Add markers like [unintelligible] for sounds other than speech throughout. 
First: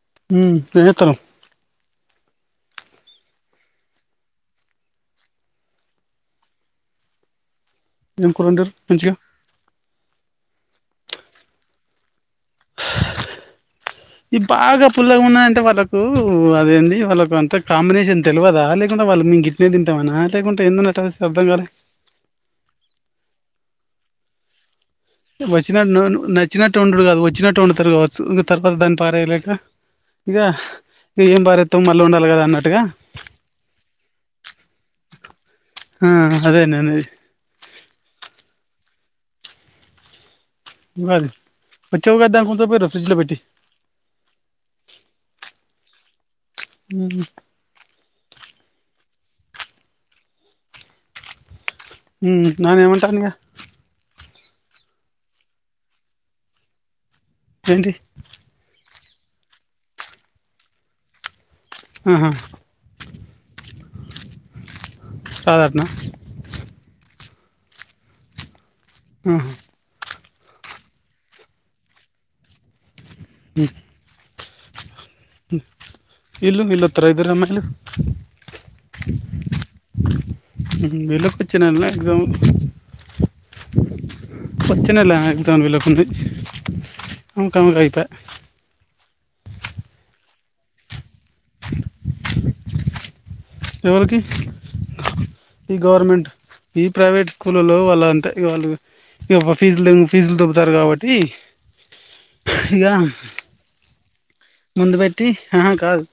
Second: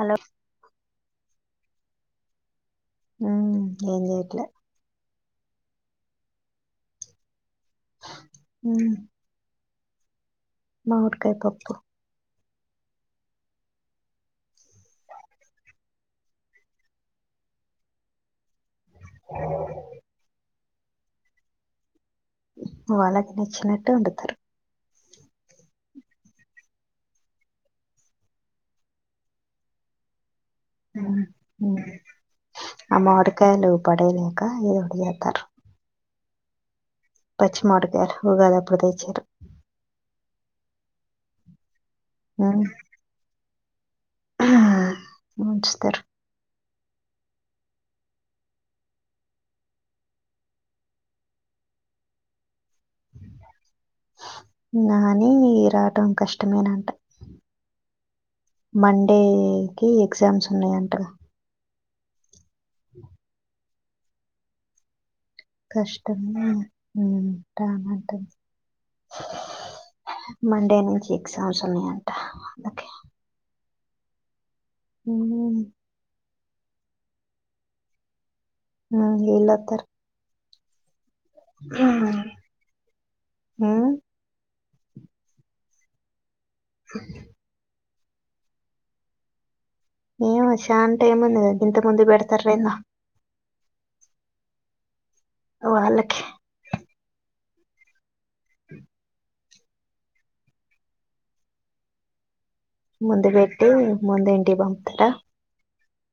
Hello హమ్ ఎంచెచనావ్ హమ్ ఏం చేయట్లే ఏం కూర ఒండిర్రు మంచిగా మావిడ్కెయ్ పప్పు ఇ బాగా పుల్లగా ఉన్నాయంటే వాళ్ళకు అదేంది వాళ్ళకు అంత కాంబినేషన్ తెలియదా లే వాళ్లు మేము గిట్నే తింటాం అనా ఎందుకు అట్లనిపిస్తదో అర్థం కాలే వాళ్ళకి నచ్చినట్టు వండుతారు వచ్చినట్టు నచ్చినట్టు వండుడు కాదు వచ్చినట్టు వండుతడు కాచ్చు ఇంకా తర్వాత దాన్ని పారేయలేక ఇక ఏం పారేత్తం మళ్ళీ వండాలి కదా అన్నట్టుగా అమ్మ మాడికాయలు పడయలేక ఏదోటి చేతారు అదేన్నే ప్రతి ది ఉమ్ [unintelligible] ఫ్రిజలో పెట్టి మంచిుస్తారు హ హ నానేమంటానిగ నాని రావటం కష్టమేనంట ఏంటి క ఎగ్జామ్స్ ఉన్నాయంట ఆహా ఆ రాదటనా కష్టం రానంటడి ఆ మండే నుంచి ఎగ్జామ్స్ ఉన్నాయంటా ఆ ఉ వీళ్ళు వీళ్ళు వత్తార ఇద్దరు అమ్మాయిలు న వీళ్ళు వత్తరు హు వీళ్ళకి పిచ్చి నాలా ఎగ్జామ్ ఉమ్ వచ్చే నేల ఎగ్జామ్ వీళ్ళకు ఉంది ఉమ్ కం రైత అ ఇగో చాన్ టైమ్ ఉన్నది గింత ముందే బెడతారెందా ఎవరికి ఈ వాళ్ళకి గవర్నమెంట్ ఈ ప్రైవేట్ స్కూలు లో వాళ్ళు అంతే ఇవాల్ టివి ఈ అవ్వ ఫీజులు ఫీజులు దొబ్బుతారు కాబట్టి ఇగ ముందు పెట్టి ముందు ఇంటికి ముందు పంపుతారా వెట్టి ఆహా కాదు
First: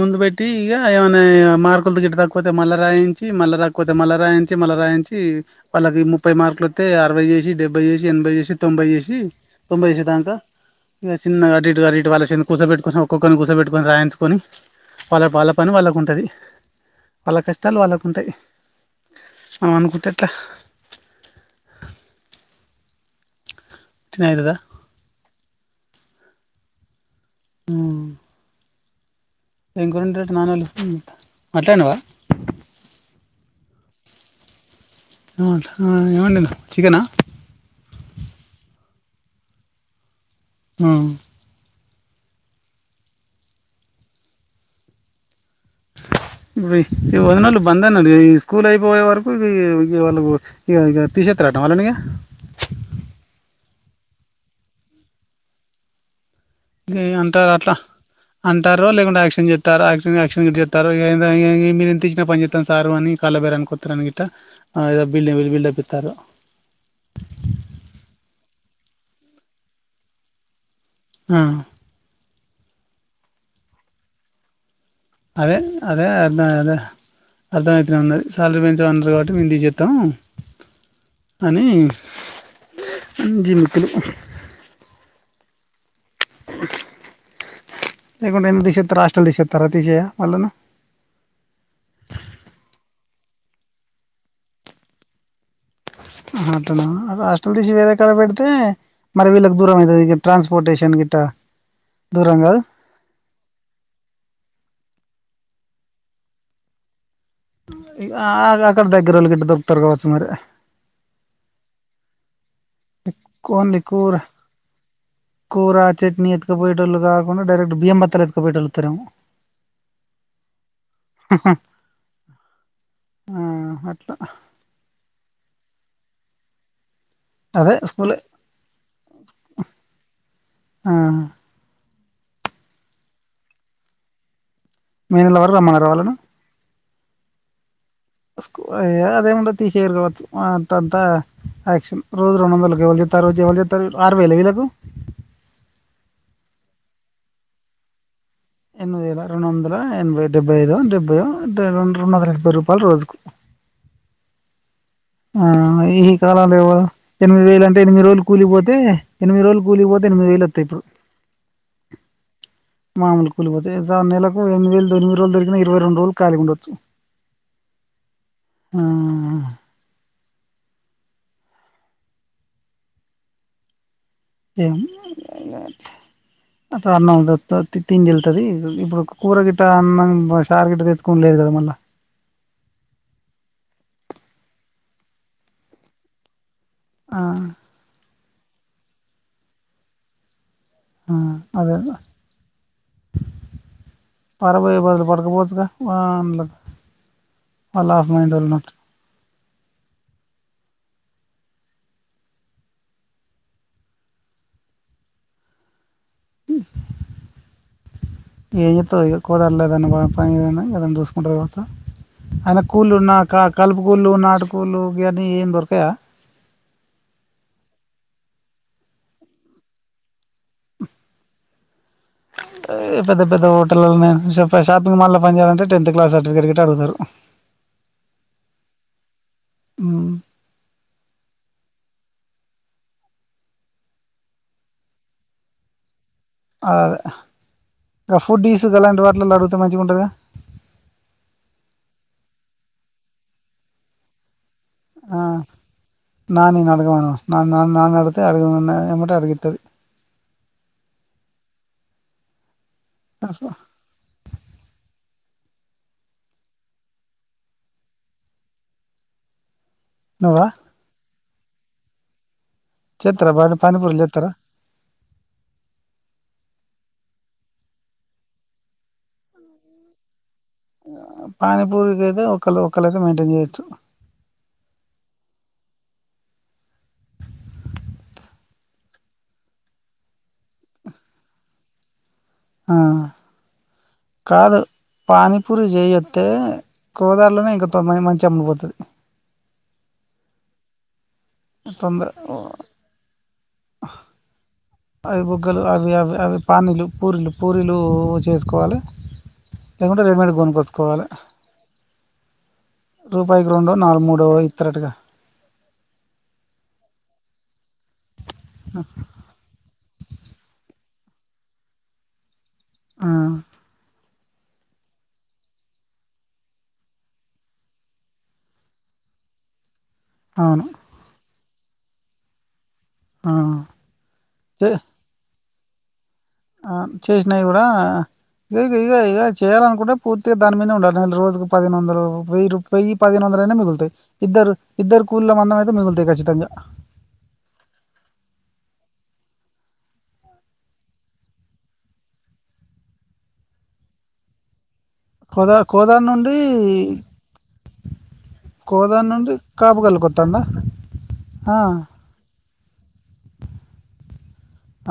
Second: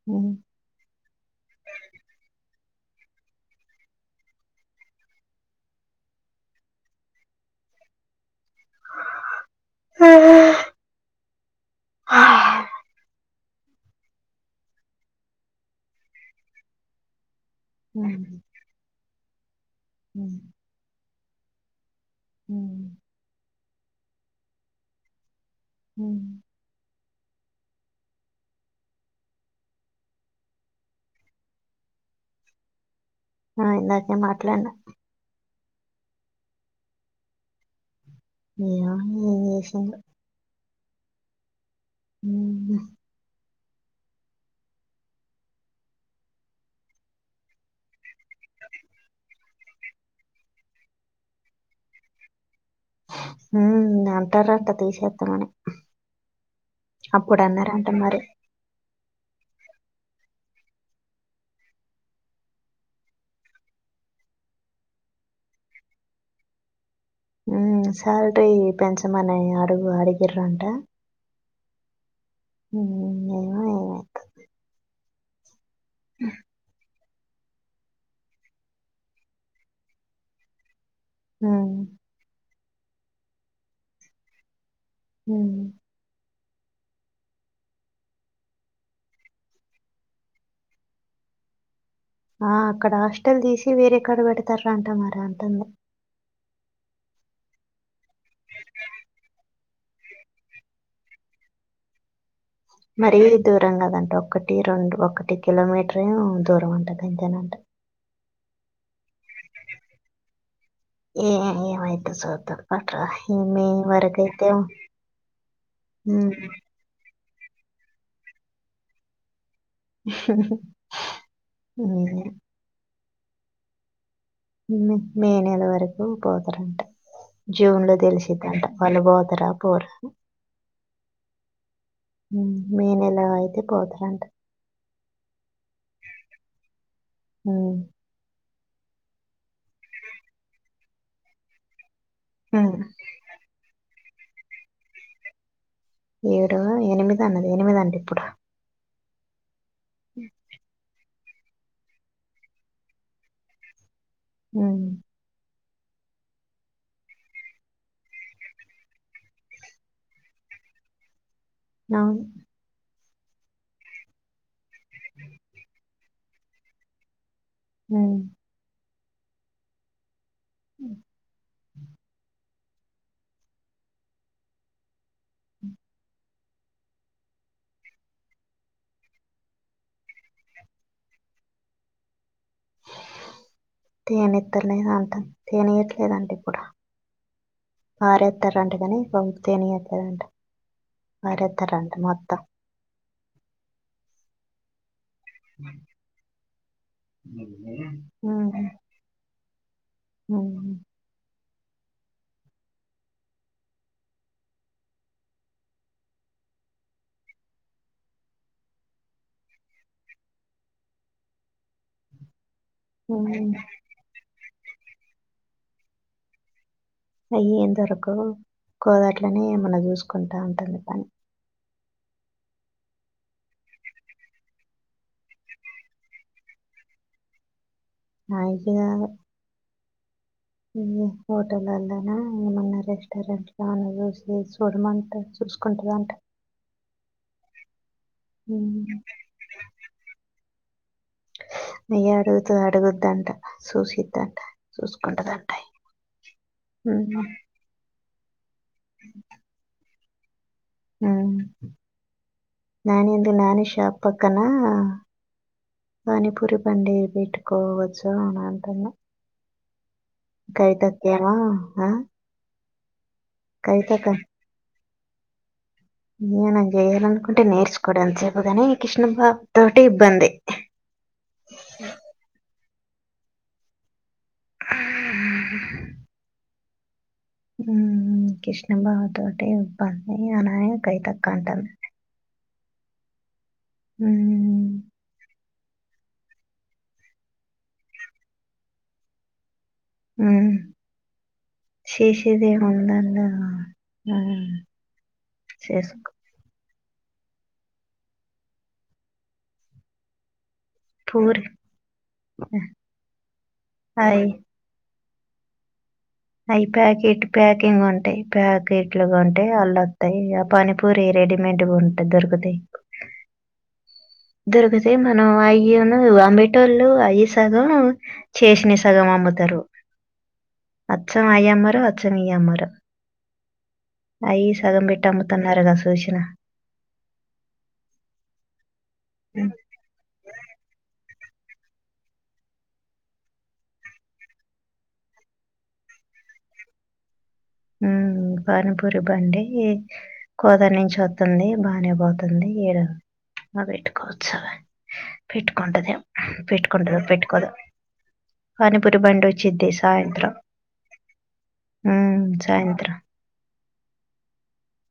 ముందు ఉమ్. వెట్టి ఇగ ఏవన్ ఏ యో మార్కులు గిట్ట తక్ కాకపోతే మల్లా రాయించి, మల్లా రాకపోతే మల్లా రాయించి, మల్లా రాయించి వాళ్లకు ముప్పై మార్కులు వతే అరవై చేసి, డెబ్బై చేసి, ఎనభై చేసి, తొంభై చేసి తొంభై చేసే దాకా ఇగ చిన్నగా అటు ఇటు అటు ఇటు వాళ్లని చిన్న గా కూసబెట్టుకుని ఒక్కొక్కర్ని కూసబెట్టుకుని రాయించుకొన్ని వాళ్ల వాళ్ల పని వాళ్లకున్. టది వాళ్ళ కష్టాలు వాళ్ళకు ఉమ్, ఉంటాయి. మనమ్ అనుకుంటే ఎట్లా? ఉమ్, ఉమ్, టినె అయితదా? ఉ ఊ ఏం కూర వండీ, ఆట నానోలు... మాట్లాడినవా? ఆ, ఇందాకే మాట్లాడినా. ఏం వంట? ఏం వండినవ్? చికెన్ ఆ? నీ యమ్మనే ఏసిండు? ఆ.. ఊ ఈ మీ వదినోలు బంద్ అన్నరు కదా, స్కూల్ అయిపోయేవరకు. ఇగ వాళ్లు ఇగ ఇగ తీసెత్తరటన, వాళ్లని. ఇగ హ్మ్మ్, అంటరంట తీస్తరని. గి అంటారు అట్లా అంటారు. ఎవరూ లేకుండా ఎక్స్‌చేంజ్ చేస్తారా, ఆ ఎక్స్‌చేంజ్ ఆ ఎక్స్‌చేంజ్ చేత్తారో ఇగ ఎందో ఎం ఎ మీరు ఎంత ఇచ్చిన పని చేత్తా సరూ అని కాళ్ళ బేరనికి వత్తారాని గిట్ట అదేదో బిల్డింగ్ మీద బిల్డప్ ఇత్తరు. మ్మ్ సాలరీ పెంచమని అడుగు అడిగిరంట ఆ... హ్మ్మ్... ఏవో ఏవైతదో. అదే అదే అన్న గదా అర్థంమైతనే ఉన్నది. శాలరీ పెంచమన్నారు, కాబట్టే మేము తీసేత్తం అనీ. ఉమ్, జిమ్. ఉమ్. లేకుంటే ఎందుకు తీసేస్తరూ, హాస్టల్ తీసేస్తరా తీసేయ వాళ్లను. ఆ, అక్కడ హాస్టల్ తీసి వేరేకాడ పెడతారంట మరీ అంటుంన్రు. ఆహా అట్టనా? అదే హాస్టల్ తీసి వేరేక్కడ పెడితే, మరి వీళ్లకి దూరం అయితది. ఇగా ట్రాన్స్‌పోర్టేషన్ గిట్ట దూరం గాదు. మరి దూరం గాదండి. ఒక్కటి, రెండు, ఒక్కటి కిలోమీటర్ ఏమో దూరం ఉంటాది. అంతేనంట. ఆ అగ్ అక్కడ దగ్గరోళ్లు గిట్ట దొరుకుతారు కావచ్చు మరీ. ఏ ఏమైద్దో సూద్దాం. కొన్లి కూరా, కూరా, చట్నీ ఉమ్, ఎత్తుకుపోయేటోళ్లు కాద్. ఉన్న డైరెక్ట్ బియ్యం బస్తాలు ఎత్తుకు బోయోటోలు ఓత్తరేమో. ఉమ్. ఆ అట్లా. నిన్నే మే నెలవరకు పోతారంటా. అదే జూన్ లో స్కూలే తెలిసిద్దంట, వాళ్ళ బోతరా పోరా. ఆ ఉమ్ మే నెలలో అయితే, పోతారంట. మే నెల వరకు రమ్మన్నారా వాళ్ళను. ఉమ్. స్కూ ఏ అదేముండది తీ సేయ్యారు గావచ్చు, ఆ అంతంత యాక్షన్. రోజు రెండు ఉమ్, వందలకి, ఎవలు చేత్తర్రు ఉద్యోగాలు చేత్తర్రు వీళ్ళు. ఆరు వేలా, ఈళ్లకు. ఏడు, ఎనిమిది అన్నది, ఎనిమిదంట ఇప్పుడు. ఎనిమిది వేల రెండు వందల్. ఆ ఎనభై, డెబ్బై ఐదో, డెబ్బయో. అంటే రెండు, రెండు వందల ఎనబై రూపాయలు రోజుకు. ఉమ్. ఆ ఈ కాలాల ఎవరు, ఎనిమిది వేలు అంటే ఎనిమిది రోజులు కూలిపోతే, ఎనిమిది రోజులు కూలిపోతే, ఎనిమిది వేలు వత్తయి ఇప్పుడు. అవును. మాములు కూలిపోతే, ఎంత నెలకు ఎనిది వేలు, తొమ్మిది రోజులు దొరికిన, ఇరవై రెండు రోజులు ఖాళీగా ఉండొచ్చు హుమ్మ్. ఉమ్మ్. ఏం అక్కడ అన్నం దొరుకుతాది తిండి ఎళ్తది. ఇప్పుడు కూర గిట్ట అన్నం, చారు గిట్ట తెచ్చుకునుడు లేదు కదా మళ్ళా. తీయనిత్తలేదంట, తీయనియట్లేదంట ఇప్పుడు. ఆ. పారెత్తరంట కానీ, పాపం తీయనియట్లేదంట. పారెత్తరంట మొత్తం. పారవోయే బదులు పడ్. పోవచ్చుగా మా. [unintelligible] ఉహు అవును ఏం జెత్తవ్ ఏదో కుదరలేదని పని ఏదన్న చూసుకుంటది కావచ్చు అయిన కూలు ఉన్నాక కలుపు కూలు నా కూ కులు అని ఏం దొరకయా అయ్యేంత వరకు కోదాట్లనే ఏమన్న చూసుకుంటా ఉంటది పని ఏదో పెద్ద పెద్ద హటళ్లనే షా పోయి షాపింగ్ మాల్లో పని చేయాలంటే టెన్త్ క్లాస్ సర్టిఫికెట్ గిట్ట అడుగుతరు నాయికి గాదు హు ఈ హోటలల్లనా ఏమన్నా రెస్టారెంట్ లో అన్నా చూసి సూడమంట చూసుకుంటదంట ఆ అదే ఆ ఫుడ్డిస్ గలాంటి వాటిలల్ల అడిగితే మంచిగ ఉంటుదిగా అయ్యే అడుగుత అడుగుద్దంట సూసిద్దంట ఆ నానినడగమను నడగ అడుగమను ఎమ్మటే అడిగది ఆ నను ఎందు నన్ షాప్ పకనా పానిపురి బండి పెట్టుకోవచ్చు అన అంటును నువ్వా కాయ త అ హ చెత్రరా బ పనిపూర్లు చెత్తార ఏన చేయాలనుకుంటే నేర్చుకోవడానికి చెపుగానే కృష్ణబాబు తోటి ఇబ్బంది పానీపూరిక అయితే ఒకళ ఒక క్కల మెయింటైన్ చే హమ్ కృష్ణబాబు తోటి ఇబ్బంది అలానే కైతక్క అంటంది ఆ కాదు పానీ పూరి చేయొస్తే కోదాలోనే ఇంక తొందంది మంచిగా అమ్డిపోతది అ తొందర శేషి ది ఉందన్న అవి బగలు అవి అ చేసుకో అవి పా పన్నలు పూరీలు పూరీలు చేసుకోవాలి లేకుంటే రెడీమేడ్ కొను కొనుకోచ్చుకోవాలి కోవాలి పూరి రూపాయికి రెండో నాలుగు అయి మూడో ఇతరటుగ అవి ప్యాకెట్ ప్యాకింగ్ ఉంటాయి ప్యాకెట్లుగా ఉంటే అల్లుస్తాయి అ పానీ పూరి రెడీమేడ్ ఉంటాది దొరుకుతాయి ఆ దొరికితే మనం అయ అంబేటోళ్ళు అయ సగం చేసిన సగం అమ్ముతారు అవును అయ మర అచ్చం మీయ్యమర ఆ అయి చే సగం పెట్టా కన్నరగా సూచ్చిన ఆ చేసినాయి కూడా ఇ ఇక ఇక ఉమ్, చేయాలనుకుంటే పూర్తిగా దాని మీద ఉండాల నేను రోజు పదిహేను వందలు వెయ్యి వెయ్యి పదిహేను వందల అయినా మిగులుతాయి. ఇద్దరు ఇద్దరు కూళ్ల మందం అయితే మిగులుతాయి ఖచ్చితంగా ఉమ్ పానీపూరి బండి కోతరి నుంచి వస్తుంది బానే పోతుంది ఏడ మా పెట్కోవచ్చవి కోదా పెట్టుకుంటద కోదాడ నుండి పెట్టుకుంటద పెట్టుకోదో పానీపురీ కోదాన్ బండి నుండి వచ్చిది కాపుగల్కి సాయంత్రం వస్తుందా ఆ, సాయంత్రం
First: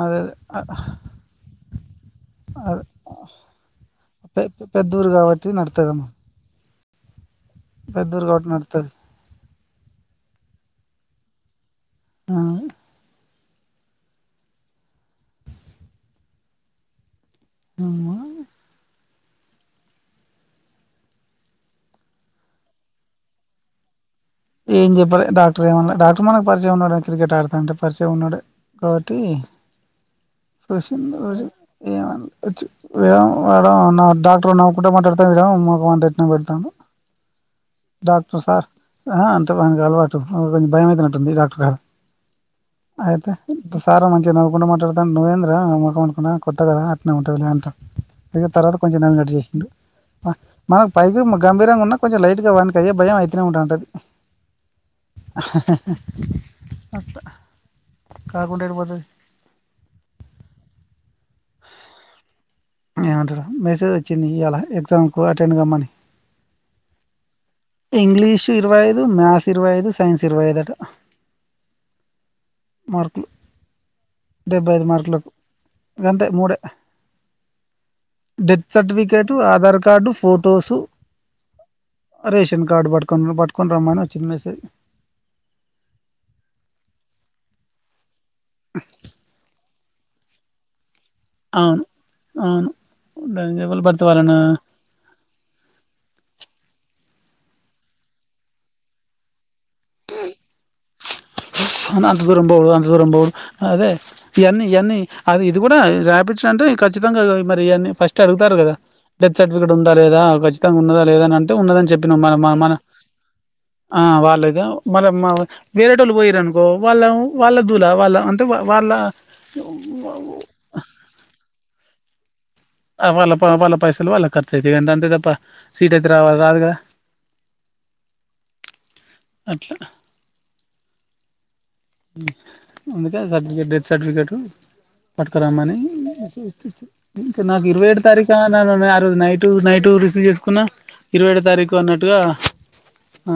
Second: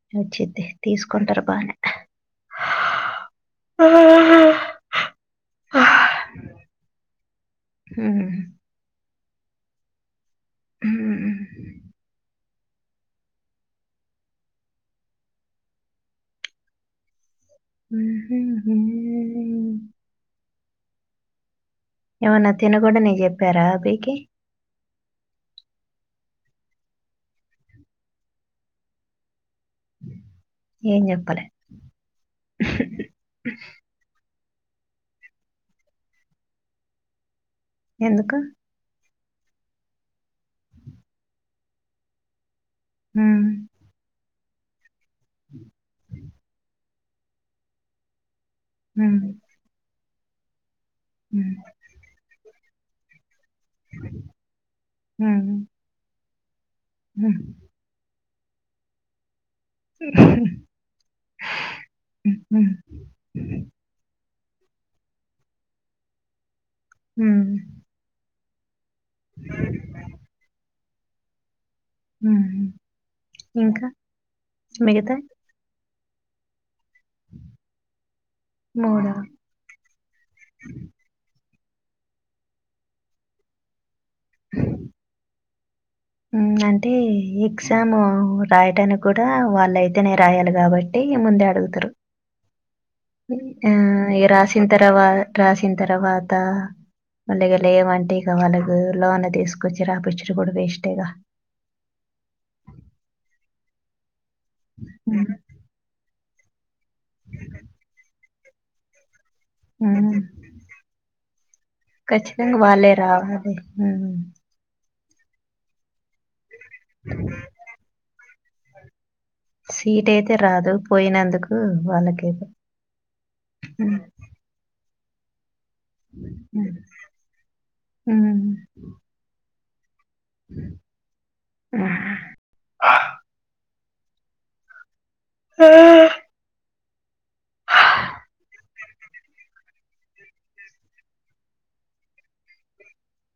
అదే వచ్చేది తీసుకుంటారు బాగానే పెద్దోరు కాబట్టి నడుతు కమ్ పెద్దరు కాట్ నడుతుంది ఉమ్ ఆ ఉహూ ఉమ్ ఏమన్నా తినకుండా నీకు చెప్పారా పీకి ఏం చెప్పాలి డాక్టర్ ఏమన్నాడు డాక్టర్ మనకు పరిచయం ఉన్నాడు క్రికెట్ ఆడుతాంటే పరిచయం ఉన్నాడు కాబట్టి ఏం ష చెప్పలే ఏడం నా డా ఎప్పుడు నవ్వుకుంటే మాట్లాడతాను మడ మాకు వ ఎట్న పెడతాను ఎందుకు డాక్టర్ సార్ ఆ అంటే బ అలవాటు కొంచం భయంమయితే ఉన్నటుంది డాక్టర్ గ ఆయితే హ్మ్. దుసార మంచిగా నవు ఉన్న మాత్ర ను నవేంద్ర ముఖంకు కొట్టగా ఉంటుంది లేంట అకతే తర్వాత కొంచం అయినాక హ్మ్. కట్ చేసిండు పక్క మనకు పైకి హ్మ్. గంభీరంగా ఉన్నా కొంచెం లైట్గా కదే భయం అయితనే ఉంటారు హ్మ్. హాహా ఒక హ్మ్. కాకుంటే ఎటు పోతది ఆ ఏమంటారు మెసేజ్ వచ్చింది ఇయాలా ఎక్సమ్కు అటెడ్ కమని హ్మ్ ఇరువైద్ మ్యాథ్స్ ఇరవై ఐదు, సైన్స్ ఇరవై ఐదు అట. హ్మ్. మార్కులు ఇంకా డెబ్బై ఐదు మిగతా మార్కులకు గంతే మూడే death certificate Aadhaar card photos ration card పట్కొని పట్టుకొని రమ్మని వచ్చింది మేసేజ్ హు అంటే ఎగ్జామ్ రాయడానికి కూడా వాళ్లే నే రాయాలి కాబ అంటే ముందే అవును అడుగుతారు అవును ఆ డేంజర్ పడితే ఇగ వాళ్ళను రాసిన తర్వా రాసిన తర్వాత మళ్ళ ఇగ లేవంటే ఇక వాళ్ళకు లోన్ తీస్ వొచ్చి రాపిచ్చర్ కూడా వేస్ ఇగ అవును అంత దూరం బోకూడద్, అంత దూరం బోకూడద్ అదే ఇయన్నీ ఇయన్నీ హ్మ్. అది ఇది కూడా రాపి చ అంటే ఖచ్చితంగా మరి అన్ని ఫస్ట్ అడుగుతారు కదా డెత్ సర్టిఫికట్ ఉందా హ్మ్. లేదా కచ్చితంగా ఉన్నాదా లేదా అని అన్ తే ఉన్నదని చెప్పినం మన మ ఖచ్చితంగా మన వాళ్ళే రావాలి. ఆ హ్మ్. వాళ్ళద మళ్ళ మనం మీరేట్ టులు పొయ్యిర్రు అన్ కో వాళ్ళ వాళ్ళ దూల వాళ్ళ అం త్ వా వాళ్ళ సీట్ అయితే రాదు పోయినందుకు వాళ్ళకే ఆ వాళ్ళ ప వాళ్ళ పైసలు వాళ్ళ ఖర్చాయితయ్ అంట అంతే తప్ ప్ప మ్మ్ మ్మ్ అట్లా ఆ మ్మ్ అందుకె ఆ సర్టిఫికెట్ తీస్ సర్టిఫికెటు పట్కరమ్మని ఇంకా నాకు ఇరవై ఏడు తారీఖు ఆ ఆ నా రోజు నైటు నైటు రిసీవ్ చేసుకున్నా, ఇరవై ఏడు తారీఖు అన్నట్టుగా ఆ